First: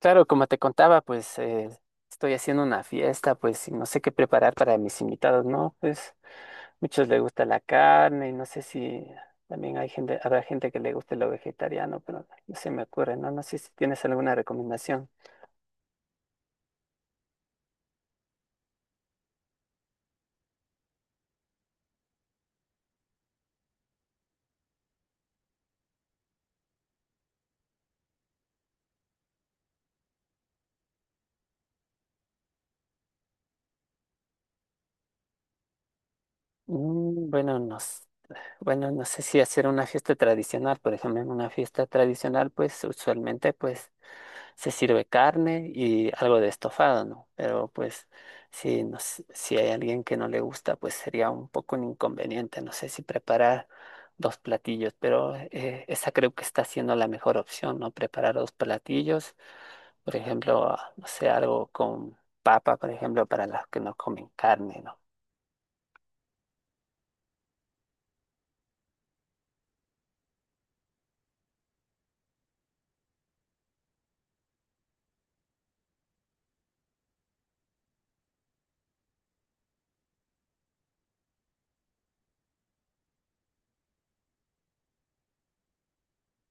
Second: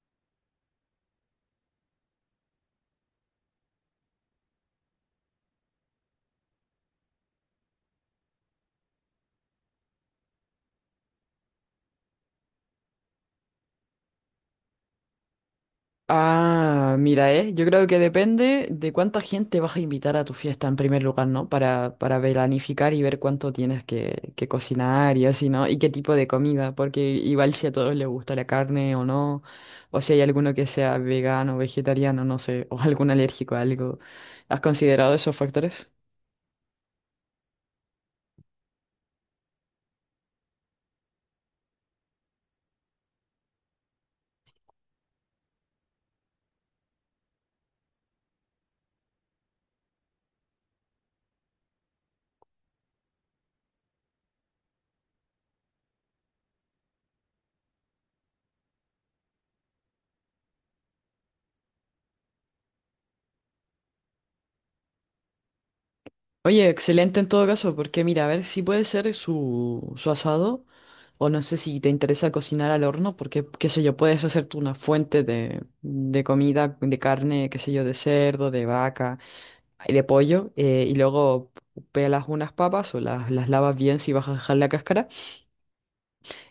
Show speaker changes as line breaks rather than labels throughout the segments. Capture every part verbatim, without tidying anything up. Claro, como te contaba, pues eh, estoy haciendo una fiesta, pues y no sé qué preparar para mis invitados, ¿no? Pues muchos les gusta la carne, y no sé si también hay gente, habrá gente que le guste lo vegetariano, pero no se me ocurre, ¿no? No sé si tienes alguna recomendación.
Ah, mira, eh, yo creo que depende de cuánta gente vas a invitar a tu fiesta en primer lugar, ¿no? Para, para planificar y ver cuánto tienes que, que cocinar y así, ¿no? Y qué tipo de comida, porque igual si a todos les gusta la carne o no, o si hay alguno que sea vegano, vegetariano, no sé, o algún alérgico a algo. ¿Has considerado esos factores?
Mm, bueno, no, s- bueno, no sé si hacer una fiesta tradicional. Por ejemplo, en una fiesta tradicional, pues usualmente, pues se sirve carne y algo de estofado, ¿no? Pero pues si, nos- si hay alguien que no le gusta, pues sería un poco un inconveniente. No sé si preparar dos platillos, pero eh, esa creo que está siendo la mejor opción, ¿no? Preparar dos platillos, por ejemplo, ah, no sé, algo con papa, por ejemplo, para los que no comen carne, ¿no?
Oye, excelente en todo caso, porque mira, a ver si puede ser su, su asado. O no sé si te interesa cocinar al horno, porque, qué sé yo, puedes hacerte una fuente de, de comida, de carne, qué sé yo, de cerdo, de vaca, y de pollo, eh, y luego pelas unas papas o las, las lavas bien si vas a dejar la cáscara,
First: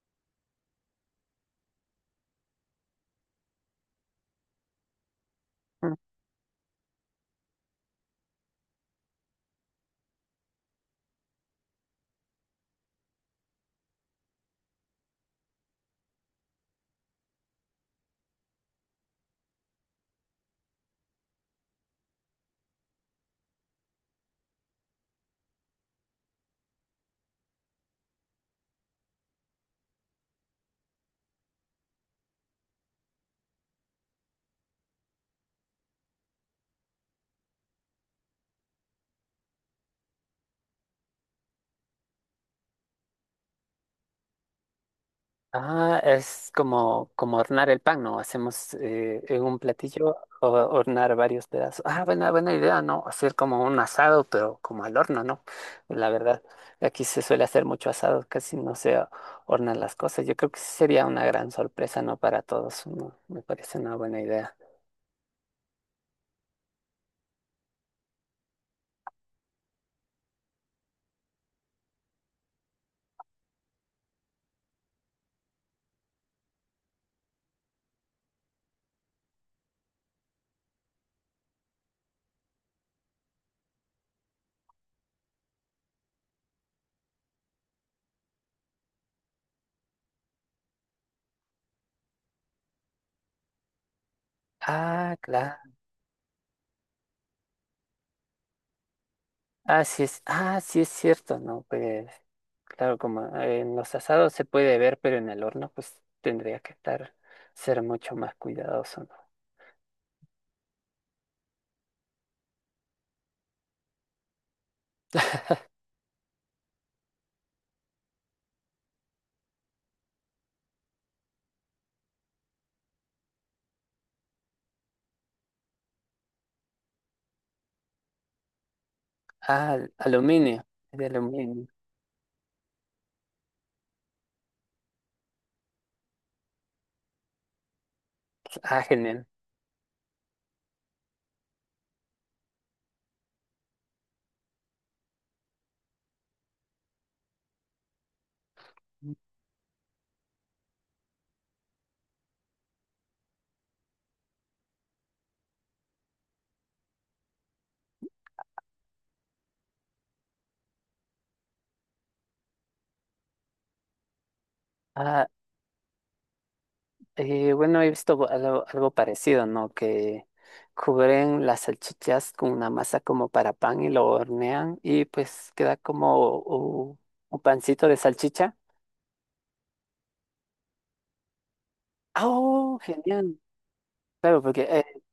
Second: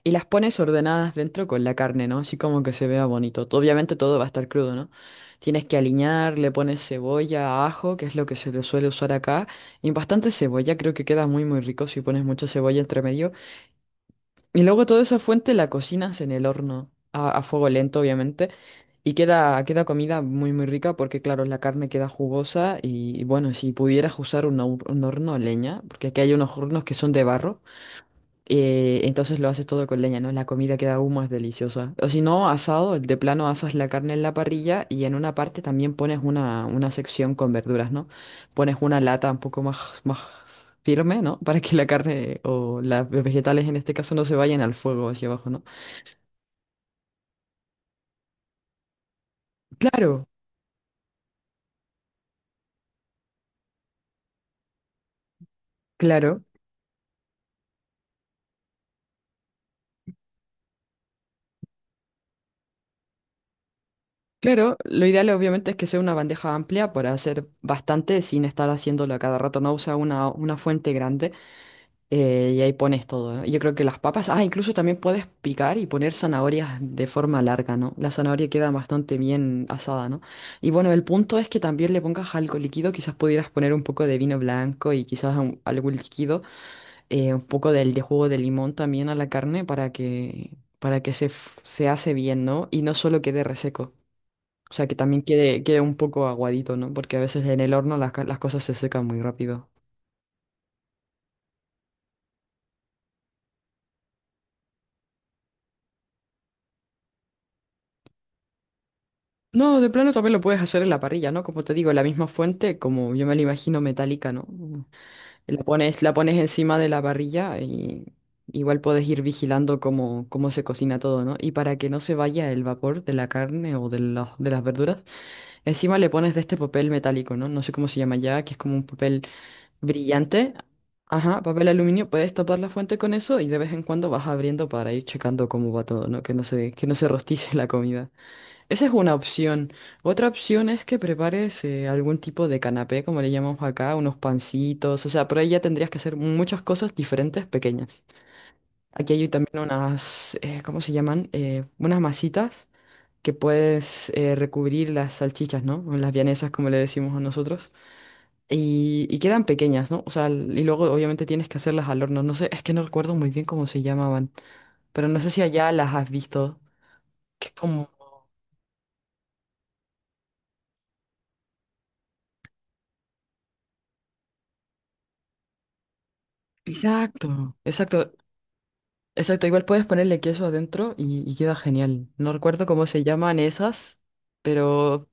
y las pones ordenadas dentro con la carne, ¿no? Así como que se vea bonito. Tú- Obviamente todo va a estar crudo, ¿no? Tienes que aliñar, le pones cebolla, ajo, que es lo que se le suele usar acá, y bastante cebolla, creo que queda muy muy rico si pones mucha cebolla entre medio. Y luego toda esa fuente la cocinas en el horno, a, a fuego lento, obviamente. Y queda, queda comida muy, muy rica porque, claro, la carne queda jugosa. Y, bueno, si pudieras usar un, hor- un horno a leña, porque aquí hay unos hornos que son de barro. Eh, entonces lo haces todo con leña, ¿no? La comida queda aún más deliciosa. O si no, asado, de plano asas la carne en la parrilla y en una parte también pones una, una sección con verduras, ¿no? Pones una lata un poco más, más firme, ¿no? Para que la carne o las vegetales en este caso no se vayan al fuego hacia abajo, ¿no?
Ah, es como, como hornear el pan, ¿no? Hacemos eh, en un platillo
Claro,
o- hornear varios pedazos. Ah, buena, buena idea, ¿no? Hacer como un asado, pero como al horno, ¿no? La verdad,
claro.
aquí se suele hacer mucho asado, casi no se hornan las cosas. Yo creo que sí sería una gran sorpresa, ¿no? Para todos, ¿no? Me parece una buena idea.
Claro, lo ideal obviamente es que sea una bandeja amplia para hacer bastante sin estar haciéndolo a cada rato, no usa una, una fuente grande eh, y ahí pones todo, ¿no? Yo creo que las papas, ah, incluso también puedes picar y poner zanahorias de forma larga, ¿no? La zanahoria queda bastante bien asada, ¿no? Y bueno, el punto es que también le pongas algo líquido, quizás pudieras poner un poco de vino blanco y quizás un- algo líquido, eh, un poco del, de jugo de limón también a la carne para que, para que se, f- se hace bien, ¿no? Y no solo quede reseco. O sea, que
Ah,
también quede,
claro.
quede un poco aguadito, ¿no? Porque a veces en el horno las, ca- las cosas se secan muy rápido.
Ah, sí es, ah, sí es cierto, ¿no? Pues, claro, como eh, en los asados se puede ver, pero en el horno, pues tendría que estar, ser mucho más cuidadoso, ¿no?
No, de plano también lo puedes hacer en la parrilla, ¿no? Como te digo, la misma fuente, como yo me la imagino metálica, ¿no? La pones, la pones encima de la parrilla y igual puedes ir vigilando cómo, cómo se cocina todo, ¿no? Y para que no se vaya el vapor de la carne o de las, de las verduras, encima le pones de este papel metálico, ¿no? No sé cómo se llama ya, que es como un papel
Ah,
brillante.
aluminio, es de
Ajá,
aluminio.
papel aluminio, puedes tapar la fuente con eso y de vez en cuando vas abriendo para ir checando cómo va todo, ¿no? Que no se, que no se rostice la comida.
Ah,
Esa es una
genial.
opción. Otra opción es que prepares eh, algún tipo de canapé, como le llamamos acá, unos pancitos, o sea, por ahí ya tendrías que hacer muchas cosas diferentes, pequeñas. Aquí hay también unas, eh, ¿cómo se llaman? Eh, unas masitas que puedes eh, recubrir las salchichas, ¿no? O las vienesas, como le decimos a nosotros. Y, y quedan pequeñas, ¿no? O sea, l- y luego obviamente tienes que hacerlas al horno. No sé, es que no recuerdo muy bien cómo se llamaban, pero no
Ah,
sé si allá las has visto. Que
eh,
es
bueno, he
como...
visto algo, algo parecido, ¿no? Que cubren las salchichas con una masa como para pan y lo hornean y pues queda como u-
Exacto,
un pancito de
exacto.
salchicha.
Exacto, igual puedes ponerle queso adentro y, y queda genial.
Ah,
No recuerdo
¡oh,
cómo se llaman
genial!
esas,
Claro, porque eh,
pero...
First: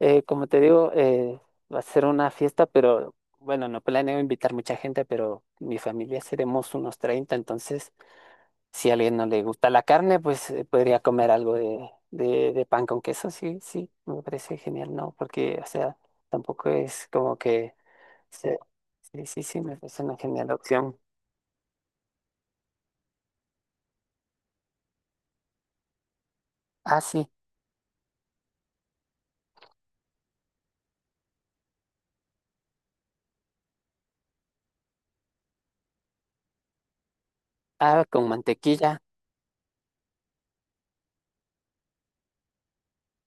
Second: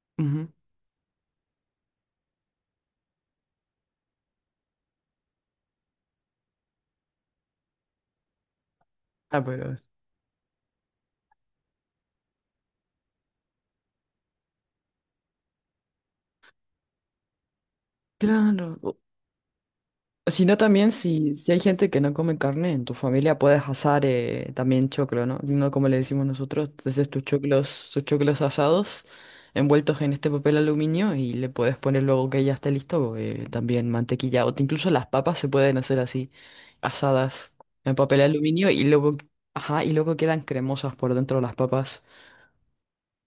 eh, como
ujú.
te digo, eh, va a ser una fiesta, pero bueno, no planeo invitar mucha gente, pero mi familia seremos unos treinta. Entonces si a alguien no
Ah,
le gusta
pero...
la carne, pues eh, podría comer algo de, de, de pan con queso. Sí, sí, me parece genial, ¿no? Porque, o sea, tampoco es como que... se-
Claro.
sí, sí, sí, me parece una genial
Sino también
opción.
si, si hay gente que no come carne en tu familia, puedes asar eh, también choclo, ¿no? No como le decimos nosotros,
Ah,
entonces tus
sí,
choclos, tus choclos asados envueltos en este papel aluminio y le puedes poner luego que ya esté listo eh, también mantequilla. O te- incluso las papas se pueden hacer así, asadas en
ah,
papel
con
aluminio y
mantequilla.
luego, ajá, y luego quedan cremosas por dentro las papas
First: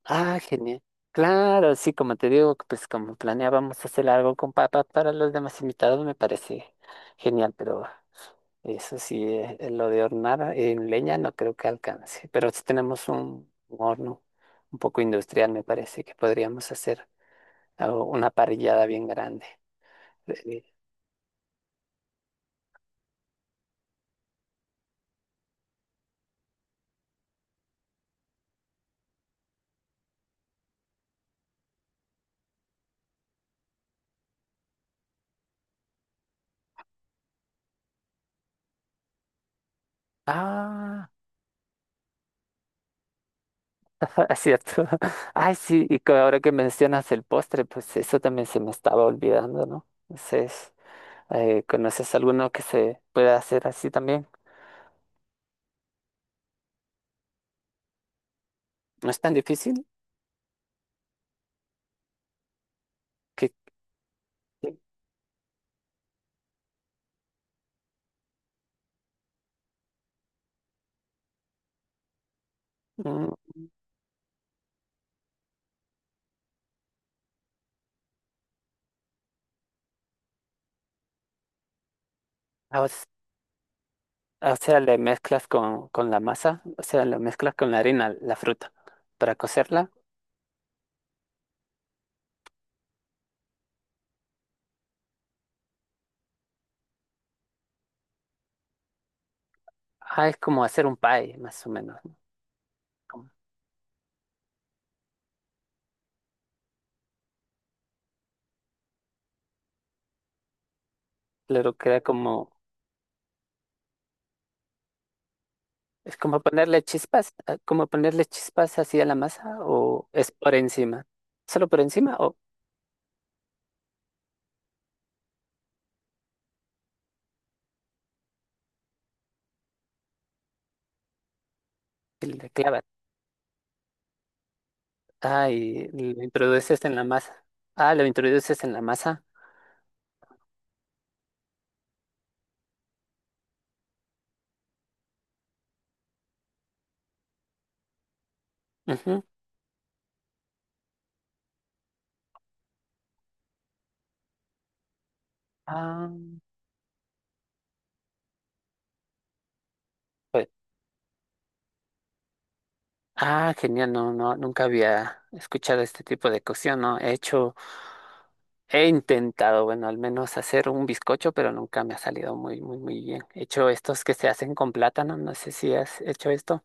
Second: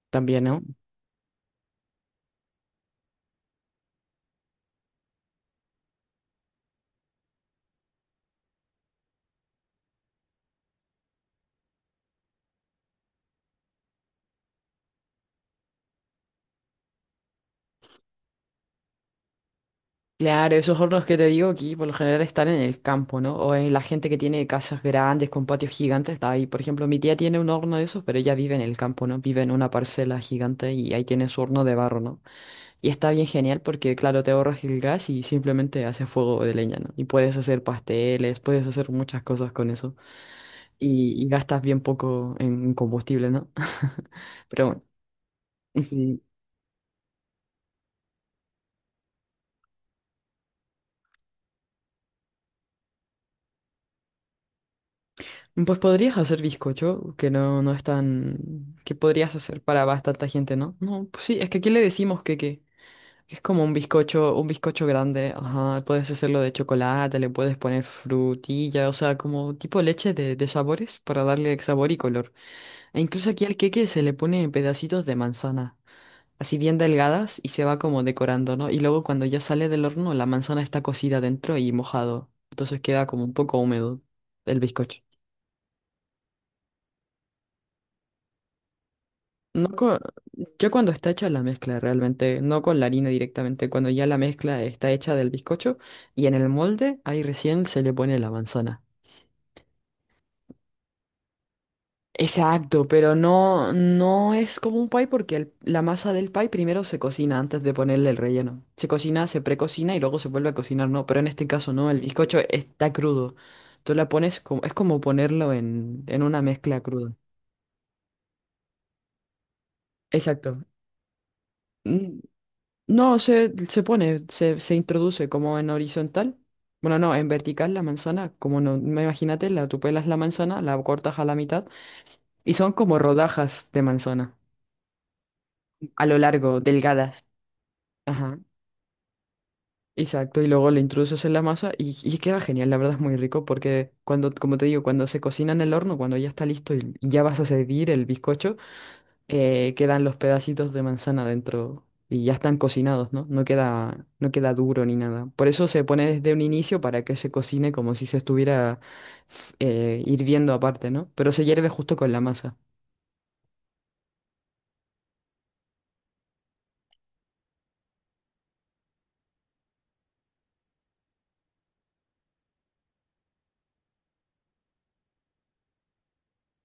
Ah,
también, ¿no?
genial. Claro, sí, como te digo, pues como planeábamos hacer algo con papá para los demás invitados, me parece genial. Pero eso sí, eh, eh, lo de hornar en leña no creo que alcance, pero si tenemos un, un horno un poco industrial, me parece que podríamos hacer algo- una parrillada bien grande.
Claro,
Eh,
esos hornos que te digo aquí por lo general están en el campo, ¿no? O en la gente que tiene casas grandes con patios gigantes, está ahí. Por ejemplo, mi tía tiene un horno de esos, pero ella vive en el campo, ¿no? Vive en una parcela gigante y ahí tiene su horno de barro, ¿no? Y está bien genial porque, claro, te ahorras el gas y simplemente haces fuego de leña, ¿no? Y puedes hacer pasteles, puedes hacer muchas cosas con eso.
Ah,
Y, y gastas bien poco en combustible, ¿no?
es
Pero bueno.
cierto. Ay, sí, y que
Sí.
ahora que mencionas el postre, pues eso también se me estaba olvidando, ¿no? Eh, ¿conoces alguno que se pueda hacer así también?
Pues podrías hacer bizcocho, que no, no es tan... que
No es tan
podrías hacer para
difícil
bastante gente, ¿no? No, pues sí, es que aquí le decimos que, que, que es
que
como un bizcocho, un
que,
bizcocho grande, ajá, puedes hacerlo de chocolate, le puedes poner frutilla, o sea, como tipo leche de, de sabores para darle sabor y color. E incluso aquí
mm,
al queque se le pone pedacitos de manzana, así bien delgadas y se va como decorando, ¿no? Y luego cuando ya sale del horno, la manzana está cocida dentro y mojado, entonces
a veces-
queda como un poco húmedo
o
el
sea, le
bizcocho.
mezclas con, con la masa, o sea, le mezclas con la harina, la fruta, para
No
cocerla.
co- Yo cuando está hecha la mezcla realmente, no con la harina directamente, cuando ya la mezcla está hecha del bizcocho y en el molde, ahí recién se le pone la manzana.
Ah, es como hacer un pie, más o menos, ¿no?
Exacto, pero
Como-
no, no es como un pie porque el- la masa del pie primero se cocina antes de ponerle el relleno. Se cocina, se precocina y luego se vuelve a cocinar, no, pero en este caso
claro,
no,
queda
el
como,
bizcocho está crudo. Tú la pones como, es como ponerlo en,
es
en
como
una mezcla
ponerle
cruda.
chispas, eh, como ponerle chispas así a la masa, o es por
Exacto.
encima. ¿Solo por encima
Mm.
o
No, se, se pone, se, se introduce como en horizontal. Bueno, no, en vertical la manzana, como no, me imagínate, la, tú pelas la manzana, la cortas a la mitad
le
y son
clavas?
como rodajas de manzana,
Ah, y
a lo
lo
largo,
introduces en la
delgadas.
masa. Ah, lo
Ajá,
introduces en la masa.
exacto, y luego lo introduces en la masa y, y queda genial, la verdad es muy rico porque cuando, como te digo, cuando se cocina en el horno, cuando ya está listo y ya vas a servir el bizcocho,
Ujú.
eh, quedan los pedacitos de manzana dentro y ya están cocinados, ¿no? No queda, no queda duro ni nada. Por eso se pone
Ah.
desde un inicio para que se cocine como si se estuviera f- eh, hirviendo aparte, ¿no? Pero se hierve justo con la masa.
Ah, genial, no, no, nunca había escuchado este tipo de cocción, ¿no? He hecho, he intentado, bueno, al menos hacer un bizcocho, pero nunca me ha salido muy, muy, muy bien. He hecho estos que se hacen con plátano, no sé si has hecho esto.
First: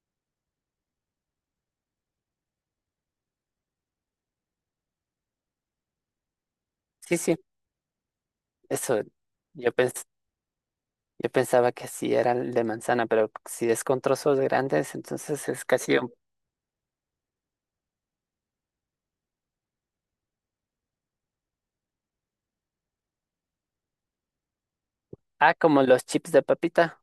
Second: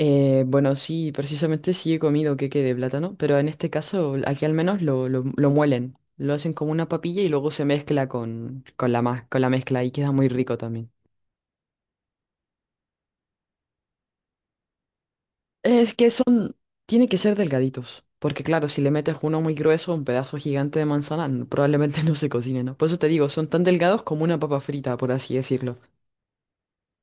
Eh, bueno, sí, precisamente sí he comido queque de plátano, pero en este caso aquí al menos lo, lo, lo muelen. Lo hacen como una
Sí,
papilla y
sí,
luego se mezcla con, con
eso,
la, ma- con la
yo
mezcla y
pens-
queda muy rico también.
yo pensaba que sí era el de manzana, pero si es con trozos grandes, entonces es
Es
casi
que
un...
son Tiene que ser delgaditos, porque claro, si le metes uno muy grueso, un pedazo gigante de manzana, n- probablemente no se cocine, ¿no? Por eso te digo, son tan delgados como una papa frita, por así
Ah,
decirlo.
como los chips de papita,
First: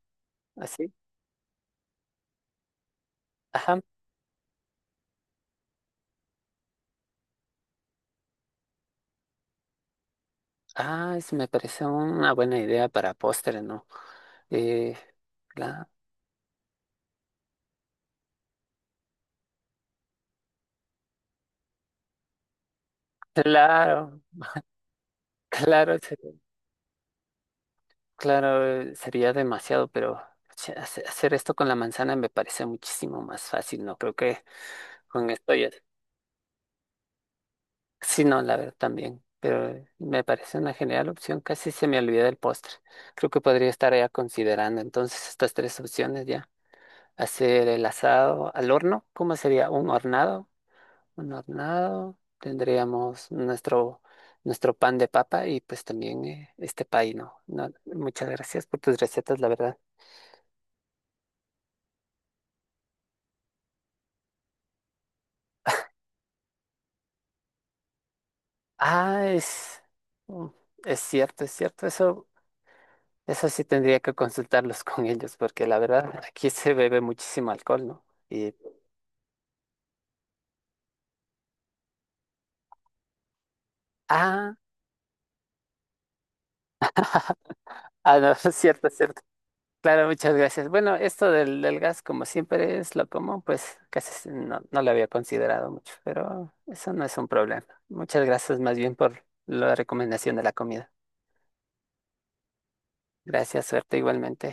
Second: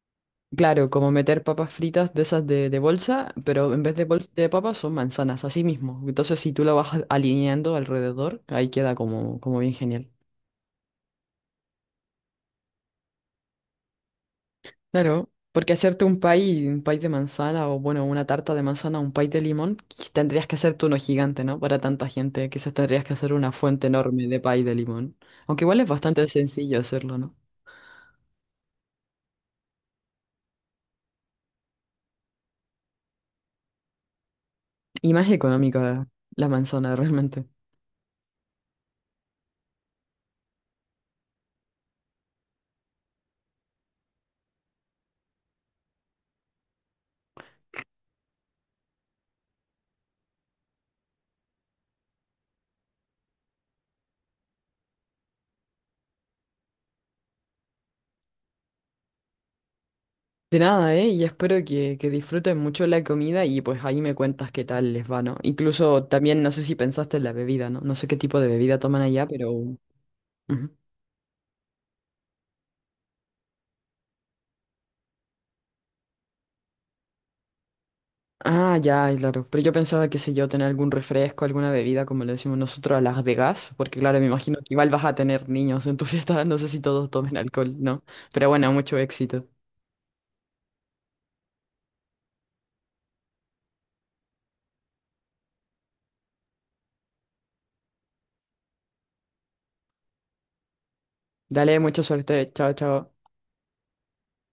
Claro,
así.
como meter papas fritas de esas de, de bolsa, pero
Ajá.
en vez de bolsa de papas son manzanas, así mismo. Entonces, si tú lo vas a- alineando alrededor, ahí queda como, como bien genial.
Ah, eso me parece una buena idea para postre, ¿no? Eh,
Claro, porque hacerte un pie, un pie de manzana o bueno, una tarta de manzana, un pie de limón, quiz- tendrías que hacerte uno gigante, ¿no? Para tanta gente, quizás tendrías que hacer una fuente
Claro,
enorme de pie de limón. Aunque igual es
claro,
bastante
sería-
sencillo hacerlo, ¿no?
claro, eh, sería demasiado, pero che, hace- hacer esto con la manzana me parece muchísimo más fácil, no creo que
Y más
con esto ya.
económica la manzana, realmente.
Sí, no, la verdad también, pero eh, me parece una genial opción, casi se me olvida el postre. Creo que podría estar ya considerando entonces estas tres opciones ya. Hacer el asado al horno, ¿cómo sería? ¿Un hornado? Un hornado, tendríamos nuestro, nuestro pan de papa y pues también eh, este pay, ¿no? No, muchas gracias por tus recetas, la verdad.
De nada, ¿eh? Y espero que, que disfruten mucho la comida y pues ahí me cuentas qué tal les va, ¿no? Incluso también no sé si pensaste en la bebida, ¿no? No sé qué tipo de bebida toman
Ah,
allá, pero... ujú.
es, mm, es cierto, es cierto, eso, eso sí tendría que consultarlos con ellos, porque la verdad aquí se bebe muchísimo alcohol, ¿no? Y,
Ah, ya, claro. Pero yo pensaba, qué sé yo, tener algún refresco, alguna bebida, como le decimos nosotros a las de gas, porque claro, me
ah,
imagino que igual vas a tener niños en tu fiesta, no sé si todos tomen alcohol, ¿no?
ah, no,
Pero
es
bueno,
cierto, es
mucho
cierto.
éxito.
Claro, muchas gracias. Bueno, esto del, del gas, como siempre es lo común, pues casi s- no, no lo había considerado mucho, pero eso no es un problema. Muchas gracias más bien por la recomendación de la comida.
Dale, mucha suerte. Chao, chao.
Gracias, suerte igualmente.